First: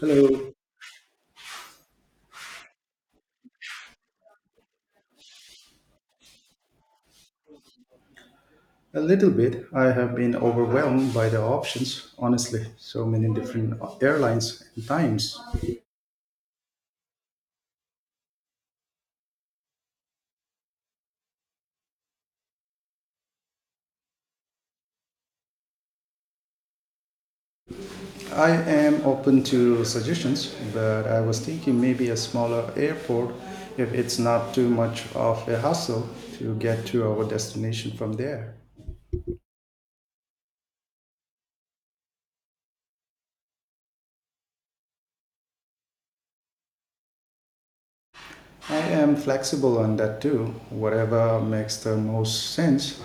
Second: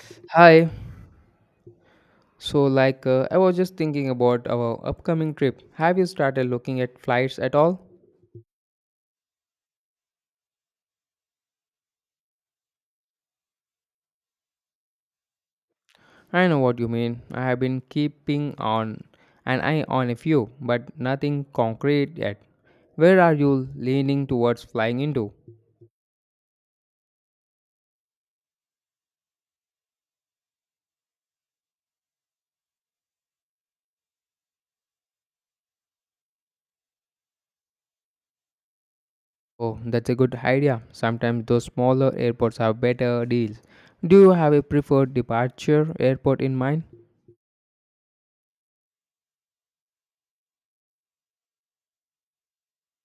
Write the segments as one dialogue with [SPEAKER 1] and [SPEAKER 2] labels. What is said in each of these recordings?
[SPEAKER 1] Hello.
[SPEAKER 2] Hi. I was just thinking about our upcoming trip. Have you started looking at flights at all?
[SPEAKER 1] A little bit. I have been overwhelmed by the options, honestly. So many different airlines and times.
[SPEAKER 2] I know what you mean. I have been keeping on an eye on a few, but nothing concrete yet. Where are you leaning towards flying into?
[SPEAKER 1] I am open to suggestions, but I was thinking maybe a smaller airport if it's not too much of a hassle to get to our destination from there.
[SPEAKER 2] Oh, that's a good idea. Sometimes those smaller airports have better deals. Do you have a preferred departure airport in mind?
[SPEAKER 1] I am flexible on that too, whatever makes the most sense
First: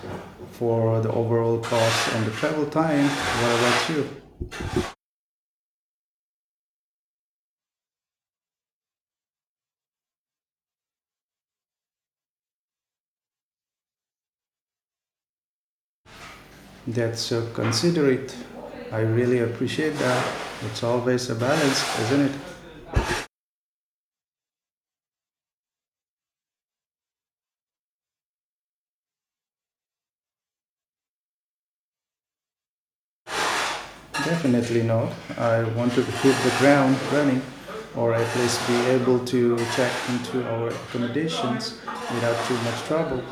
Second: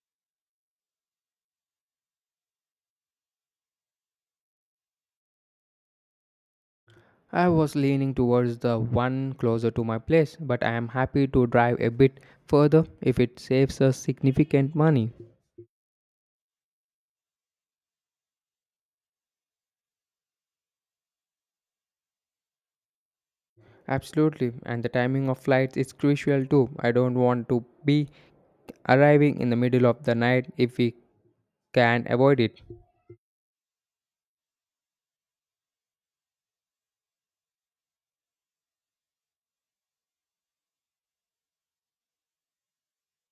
[SPEAKER 1] for the overall cost and the travel time, whatever too.
[SPEAKER 2] I was leaning towards the one closer to my place, but I am happy to drive a bit further if it saves us significant money.
[SPEAKER 1] That's so considerate. I really appreciate that. It's always a balance, isn't it?
[SPEAKER 2] Absolutely, and the timing of flights is crucial too. I don't want to be arriving in the middle of the night if we can avoid it.
[SPEAKER 1] Definitely no. I want to hit the ground running or at least be able to check into our accommodations without too much trouble.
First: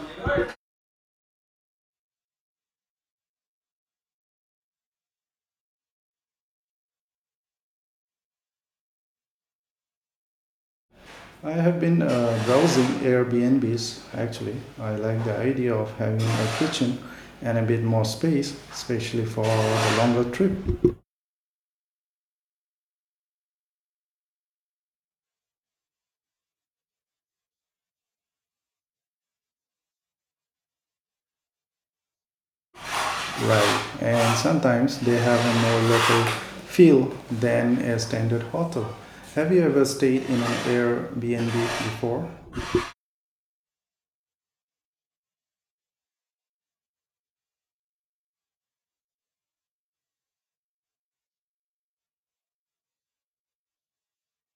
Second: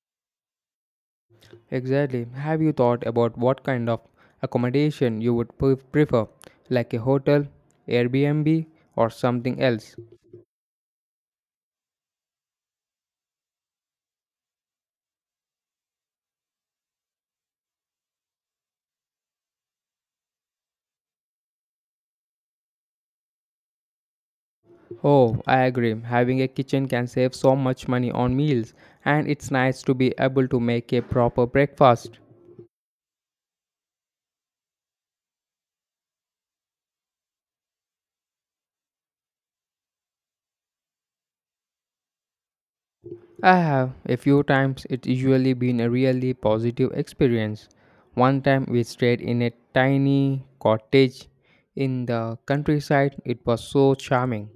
[SPEAKER 2] Exactly. Have you thought about what kind of accommodation you would prefer, like a hotel, Airbnb, or something else?
[SPEAKER 1] I have been browsing Airbnbs actually. I like the idea of having a kitchen and a bit more space, especially for the longer trip.
[SPEAKER 2] Oh, I agree. Having a kitchen can save so much money on meals, and it's nice to be able to make a proper breakfast.
[SPEAKER 1] Right. And sometimes they have a more local feel than a standard hotel. Have you ever stayed in an Airbnb before?
[SPEAKER 2] I have a few times it's usually been a really positive experience. One time we stayed in a tiny cottage in the countryside. It was so charming.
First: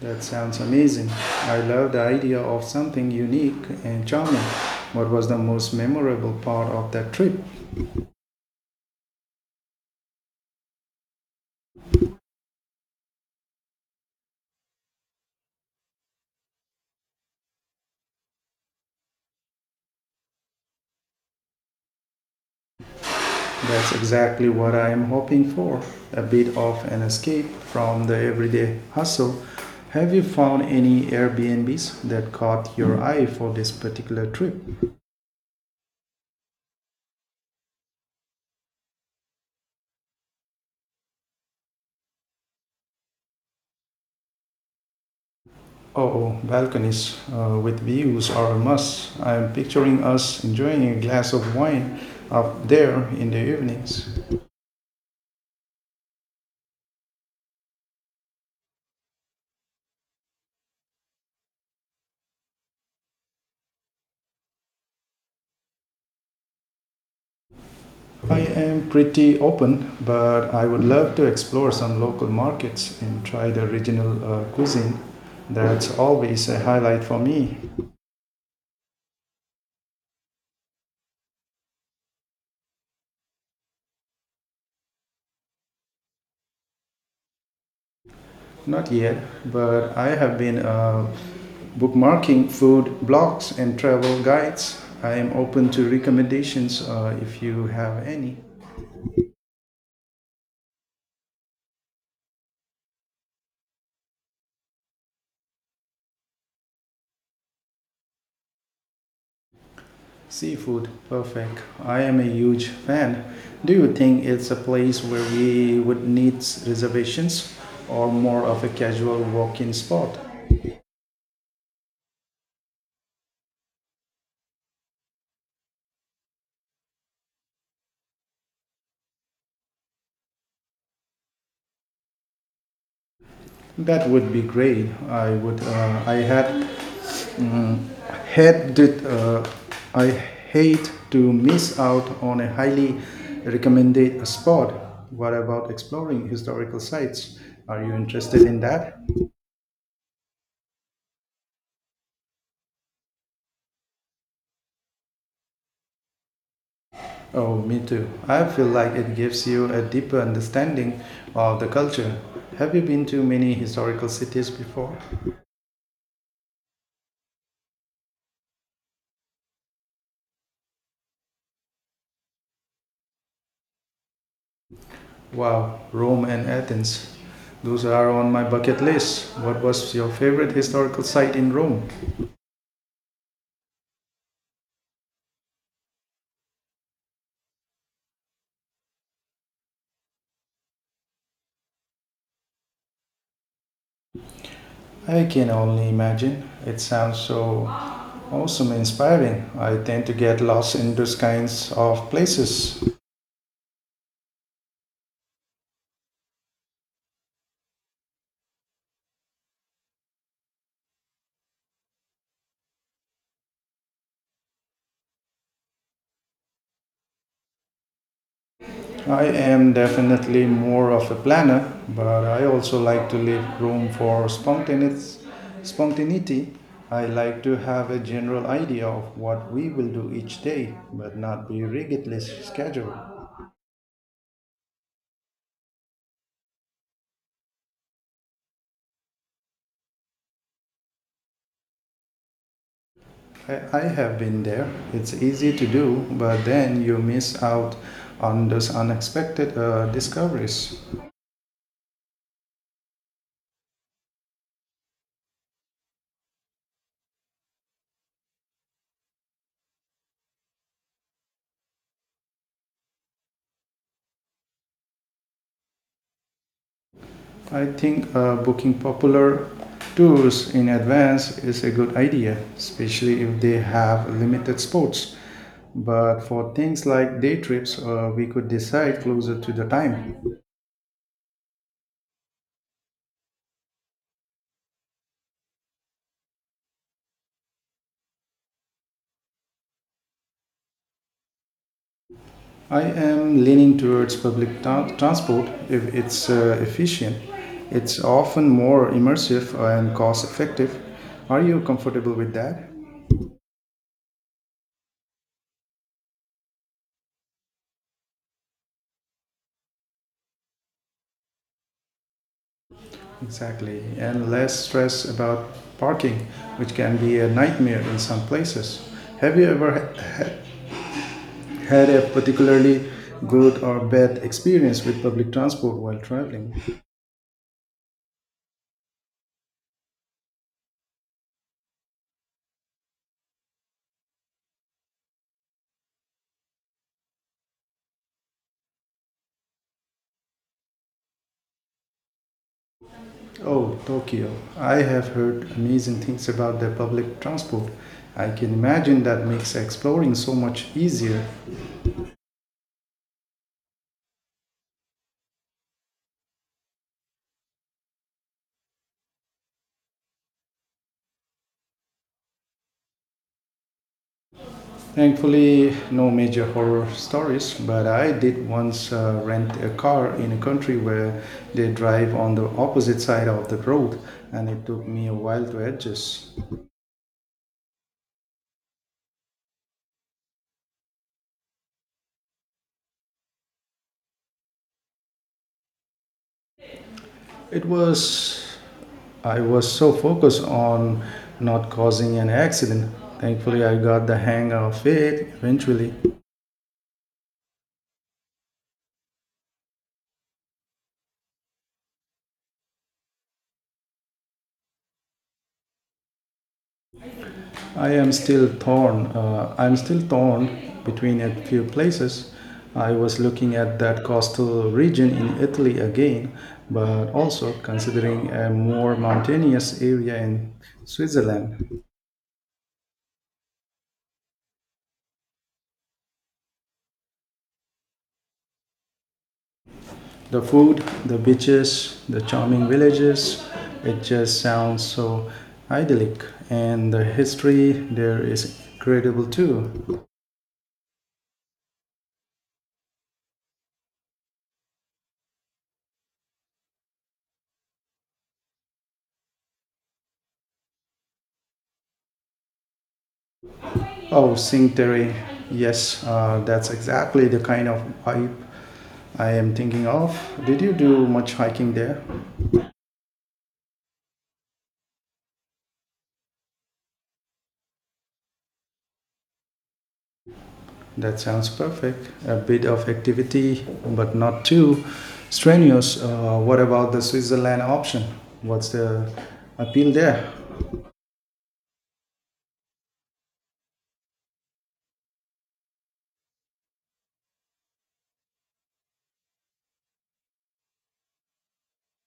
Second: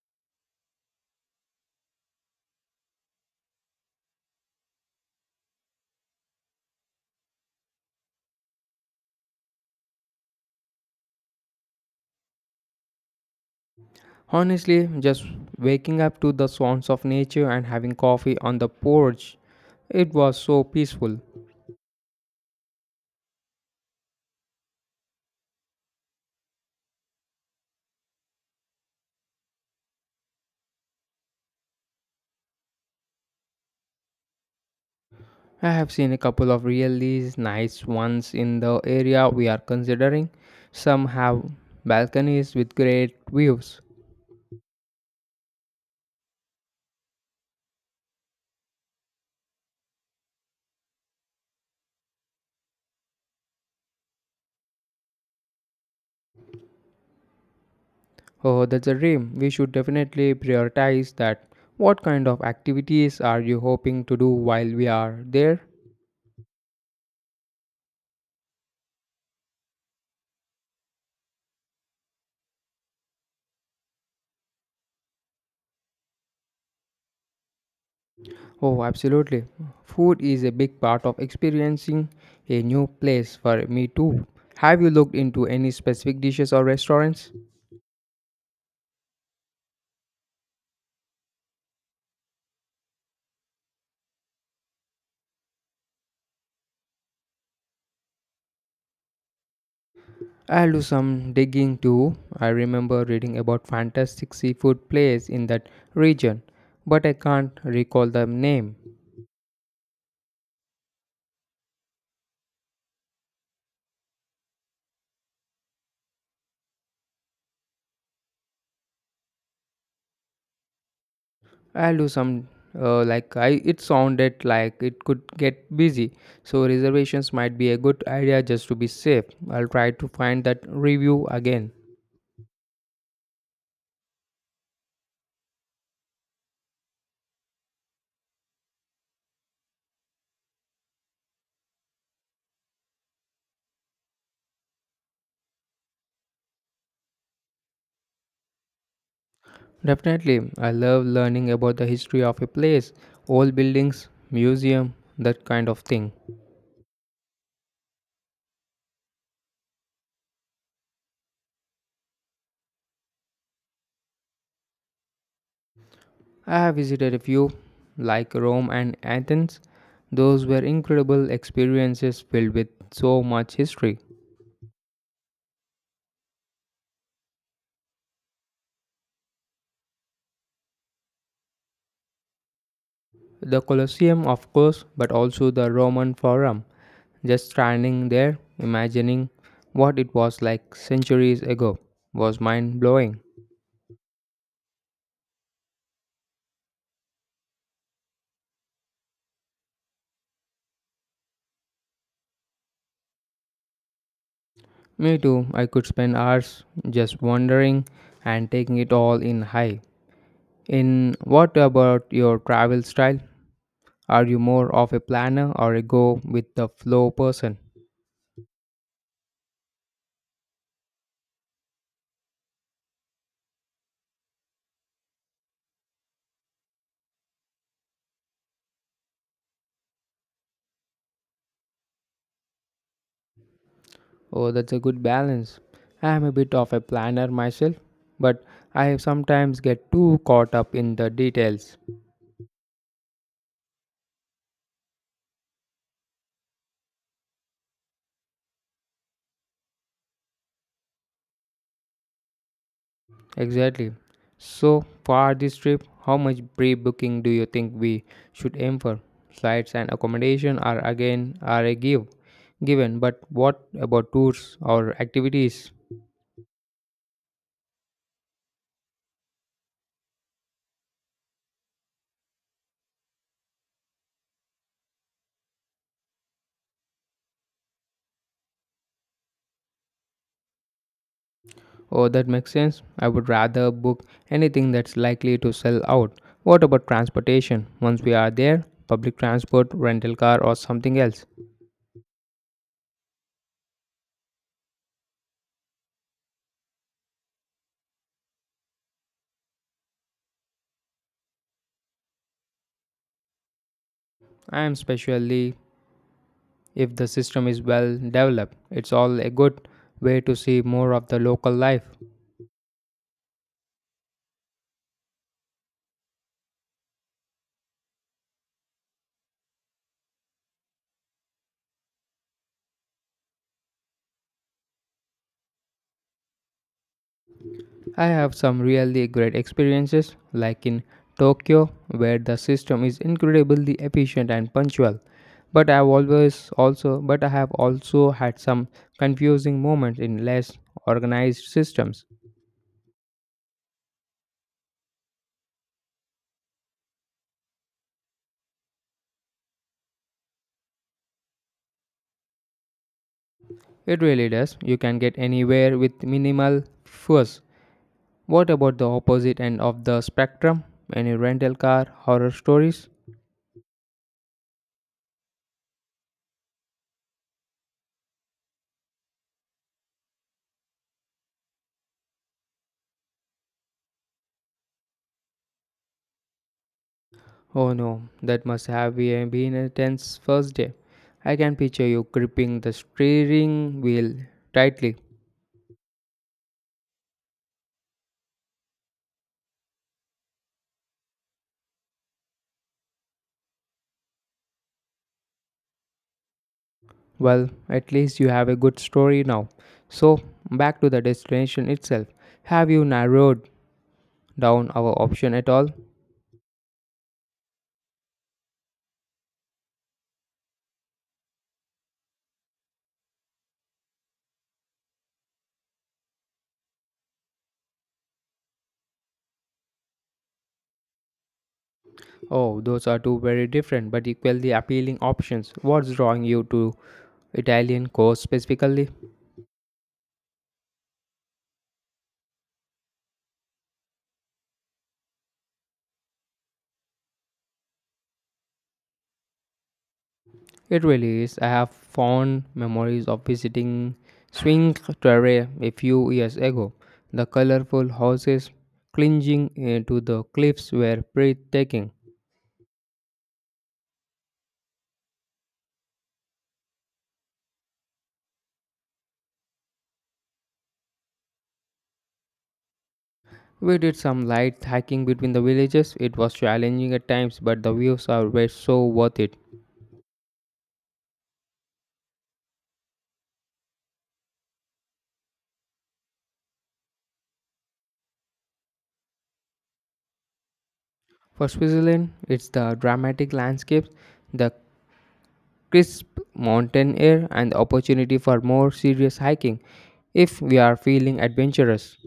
[SPEAKER 1] That sounds amazing. I love the idea of something unique and charming. What was the most memorable part of that trip?
[SPEAKER 2] Honestly, just waking up to the sounds of nature and having coffee on the porch, it was so peaceful.
[SPEAKER 1] That's exactly what I am hoping for a bit of an escape from the everyday hustle. Have you found any Airbnbs that caught your eye for this particular trip?
[SPEAKER 2] I have seen a couple of really nice ones in the area we are considering. Some have balconies with great views.
[SPEAKER 1] Oh, balconies with views are a must. I'm picturing us enjoying a glass of wine up there in the evenings.
[SPEAKER 2] Oh, that's a dream. We should definitely prioritize that. What kind of activities are you hoping to do while we are there?
[SPEAKER 1] I am pretty open, but I would love to explore some local markets and try the regional cuisine. That's always a highlight for me.
[SPEAKER 2] Oh, absolutely. Food is a big part of experiencing a new place for me too. Have you looked into any specific dishes or restaurants?
[SPEAKER 1] Not yet, but I have been bookmarking food blogs and travel guides. I am open to recommendations if you have any.
[SPEAKER 2] I'll do some digging too. I remember reading about fantastic seafood place in that region, but I can't recall the name.
[SPEAKER 1] Seafood, perfect. I am a huge fan. Do you think it's a place where we would need reservations or more of a casual walk-in spot?
[SPEAKER 2] I'll do some like I it sounded like it could get busy, so reservations might be a good idea just to be safe. I'll try to find that review again.
[SPEAKER 1] That would be great. I would. I had mm, had it. I hate to miss out on a highly recommended spot. What about exploring historical sites? Are you interested in that?
[SPEAKER 2] Definitely, I love learning about the history of a place, old buildings, museum, that kind of thing.
[SPEAKER 1] Oh, me too. I feel like it gives you a deeper understanding of the culture. Have you been to many historical cities before?
[SPEAKER 2] I have visited a few, like Rome and Athens. Those were incredible experiences filled with so much history.
[SPEAKER 1] Wow, Rome and Athens. Those are on my bucket list. What was your favorite historical site in Rome?
[SPEAKER 2] The Colosseum, of course, but also the Roman Forum. Just standing there, imagining what it was like centuries ago, was mind blowing.
[SPEAKER 1] I can only imagine. It sounds so awesome and inspiring. I tend to get lost in those kinds of places.
[SPEAKER 2] Me too, I could spend hours just wandering and taking it all in high. In what about your travel style? Are you more of a planner or a go with the flow person?
[SPEAKER 1] I am definitely more of a planner, but I also like to leave room for spontaneous spontaneity. I like to have a general idea of what we will do each day, but not be rigidly scheduled.
[SPEAKER 2] Oh, that's a good balance. I am a bit of a planner myself, but I sometimes get too caught up in the details.
[SPEAKER 1] I have been there. It's easy to do, but then you miss out on those unexpected discoveries.
[SPEAKER 2] Exactly. So, for this trip, how much pre booking do you think we should aim for? Flights and accommodation are a given, but what about tours or activities?
[SPEAKER 1] I think booking popular tours in advance is a good idea, especially if they have limited spots. But for things like day trips, we could decide closer to the time.
[SPEAKER 2] Oh, that makes sense. I would rather book anything that's likely to sell out. What about transportation? Once we are there, public transport, rental car, or something else?
[SPEAKER 1] I am leaning towards transport if it's efficient. It's often more immersive and cost effective. Are you comfortable with that?
[SPEAKER 2] And especially if the system is well developed, it's all a good way to see more of the local life.
[SPEAKER 1] Exactly, and less stress about parking, which can be a nightmare in some places. Have you ever had a particularly good or bad experience with public transport while traveling?
[SPEAKER 2] I have some really great experiences, like in Tokyo, where the system is incredibly efficient and punctual. But I have also had some confusing moments in less organized systems.
[SPEAKER 1] Oh, Tokyo. I have heard amazing things about the public transport. I can imagine that makes exploring so much easier.
[SPEAKER 2] It really does. You can get anywhere with minimal fuss. What about the opposite end of the spectrum? Any rental car horror stories?
[SPEAKER 1] Thankfully, no major horror stories, but I did once rent a car in a country where they drive on the opposite side of the road, and it took me a while to adjust.
[SPEAKER 2] Oh no, that must have been a tense first day. I can picture you gripping the steering wheel tightly.
[SPEAKER 1] It was, I was so focused on not causing an accident. Thankfully, I got the hang of it eventually.
[SPEAKER 2] Well, at least you have a good story now. So, back to the destination itself. Have you narrowed down our option at all?
[SPEAKER 1] I am still torn. I'm still torn between a few places. I was looking at that coastal region in Italy again, but also considering a more mountainous area in Switzerland.
[SPEAKER 2] Oh, those are two very different but equally appealing options. What's drawing you to Italian coast specifically?
[SPEAKER 1] The food, the beaches, the charming villages, it just sounds so idyllic. And the history there is incredible too.
[SPEAKER 2] It really is. I have fond memories of visiting Swing Terre a few years ago. The colorful houses clinging to the cliffs were breathtaking.
[SPEAKER 1] Oh, Cinque Terre. Yes, that's exactly the kind of vibe I am thinking of. Did you do much hiking there?
[SPEAKER 2] We did some light hiking between the villages. It was challenging at times, but the views are were so worth it.
[SPEAKER 1] That sounds perfect. A bit of activity, but not too strenuous. What about the Switzerland option? What's the appeal there?
[SPEAKER 2] For Switzerland, it's the dramatic landscapes, the crisp mountain air, and the opportunity for more serious hiking if we are feeling adventurous.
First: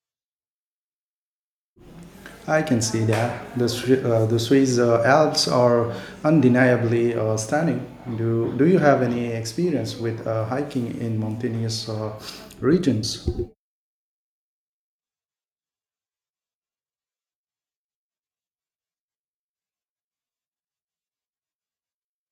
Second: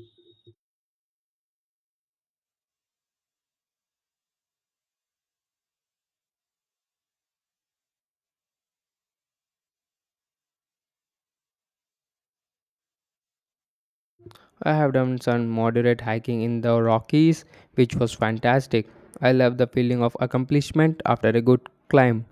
[SPEAKER 1] I can see that the Swiss Alps are undeniably stunning. Do you have any experience with hiking in mountainous regions?
[SPEAKER 2] I have done some moderate hiking in the Rockies, which was fantastic. I love the feeling of accomplishment after a good climb.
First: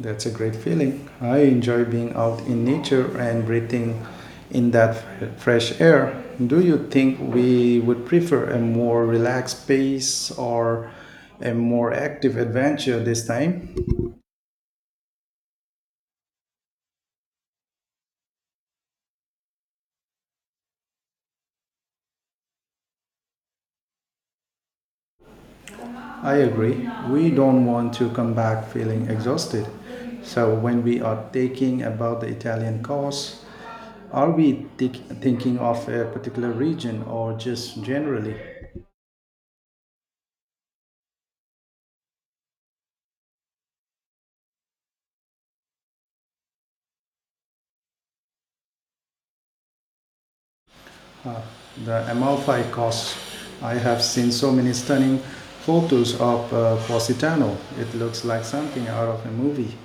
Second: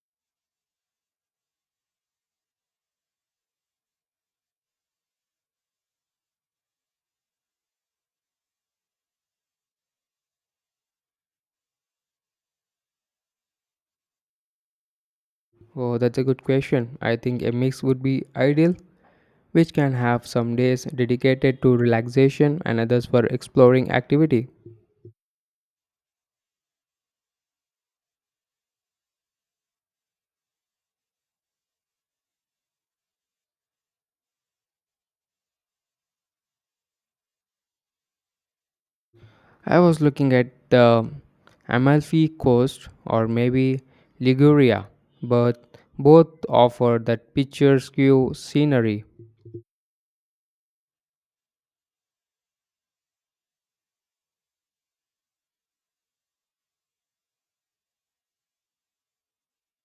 [SPEAKER 1] That's a great feeling. I enjoy being out in nature and breathing in that fresh air. Do you think we would prefer a more relaxed pace or a more active adventure this time?
[SPEAKER 2] Oh, that's a good question. I think a mix would be ideal, which can have some days dedicated to relaxation and others for exploring activity.
[SPEAKER 1] I agree. We don't want to come back feeling exhausted. So, when we are thinking about the Italian course, are we thi- thinking of a particular region or just generally?
[SPEAKER 2] I was looking at the Amalfi Coast or maybe Liguria, but both offer that picturesque scenery.
[SPEAKER 1] The Amalfi Coast. I have seen so many stunning photos of Positano. It looks like something out of a movie.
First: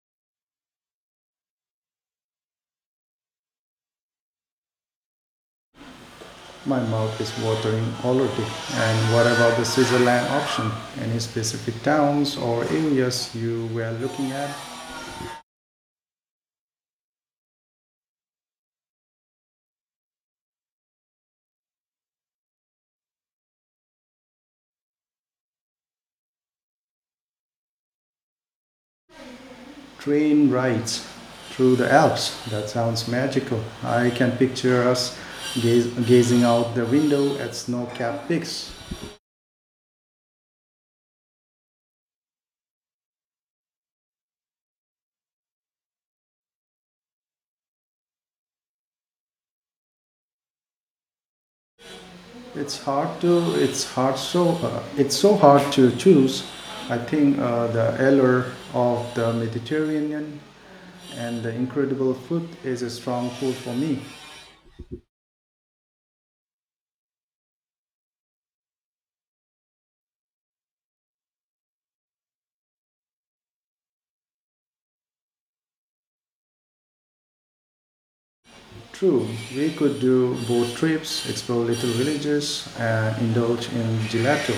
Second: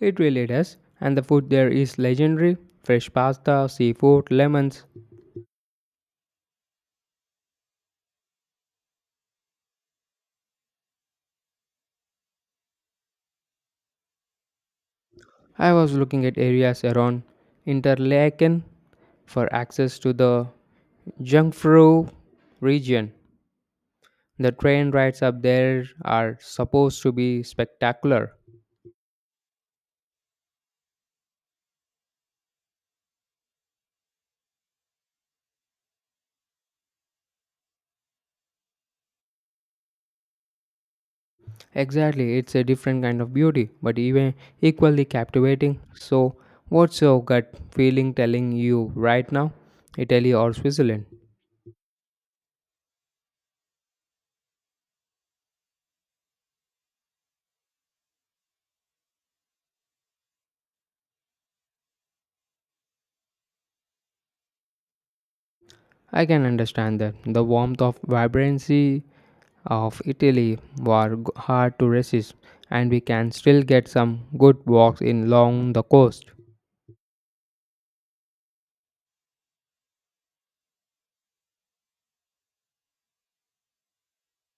[SPEAKER 2] It really does, and the food there is legendary fresh pasta, seafood, lemons.
[SPEAKER 1] My mouth is watering already. And what about the Switzerland option? Any specific towns or areas you were looking at?
[SPEAKER 2] I was looking at areas around Interlaken for access to the Jungfrau region. The train rides up there are supposed to be spectacular.
[SPEAKER 1] Train rides through the Alps. That sounds magical. I can picture us gazing out the window at snow capped peaks.
[SPEAKER 2] Exactly, it's a different kind of beauty, but even equally captivating. So, what's your gut feeling telling you right now? Italy or Switzerland?
[SPEAKER 1] It's hard to. It's hard. So it's so hard to choose. I think the allure of the Mediterranean and the incredible food is a strong pull for me.
[SPEAKER 2] I can understand that. The warmth of vibrancy of Italy were hard to resist, and we can still get some good walks in along the coast.
[SPEAKER 1] True, we could do boat trips, explore little villages, and indulge in gelato.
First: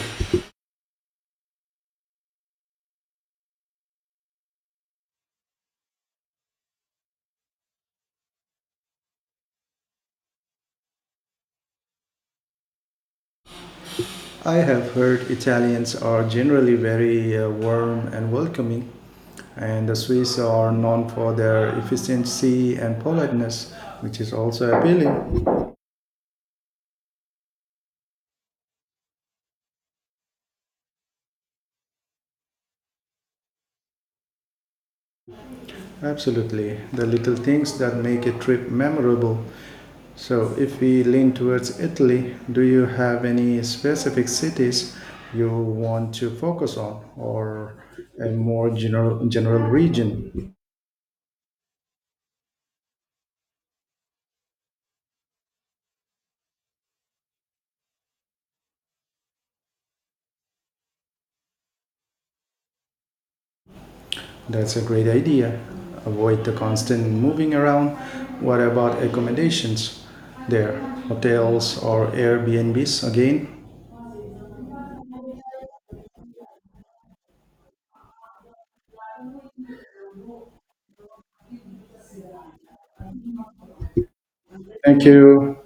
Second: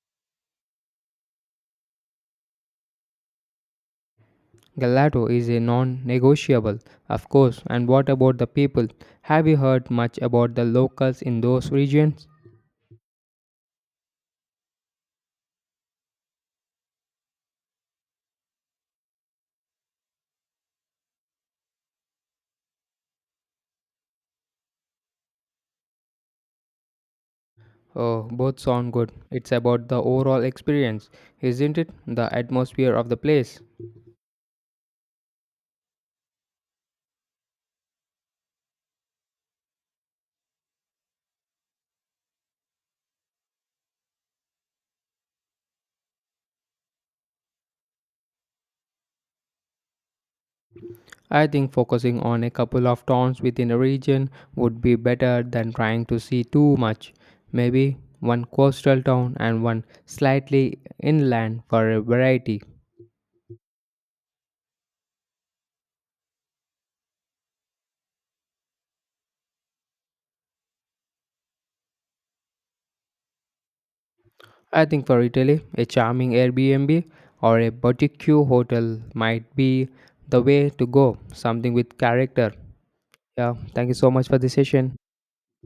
[SPEAKER 2] Gelato is a non negotiable, of course. And what about the people? Have you heard much about the locals in those regions?
[SPEAKER 1] I have heard Italians are generally very warm and welcoming, and the Swiss are known for their efficiency and politeness, which is also appealing.
[SPEAKER 2] Oh, both sound good. It's about the overall experience, isn't it? The atmosphere of the place.
[SPEAKER 1] Absolutely. The little things that make a trip memorable. So, if we lean towards Italy, do you have any specific cities you want to focus on or a more general region?
[SPEAKER 2] I think focusing on a couple of towns within a region would be better than trying to see too much. Maybe one coastal town and one slightly inland for a variety.
[SPEAKER 1] That's a great idea. Avoid the constant moving around. What about accommodations there? Hotels or Airbnbs again?
[SPEAKER 2] I think for Italy, a charming Airbnb or a boutique hotel might be the way to go, something with character. Yeah, thank you so much for this session.
[SPEAKER 1] Thank you.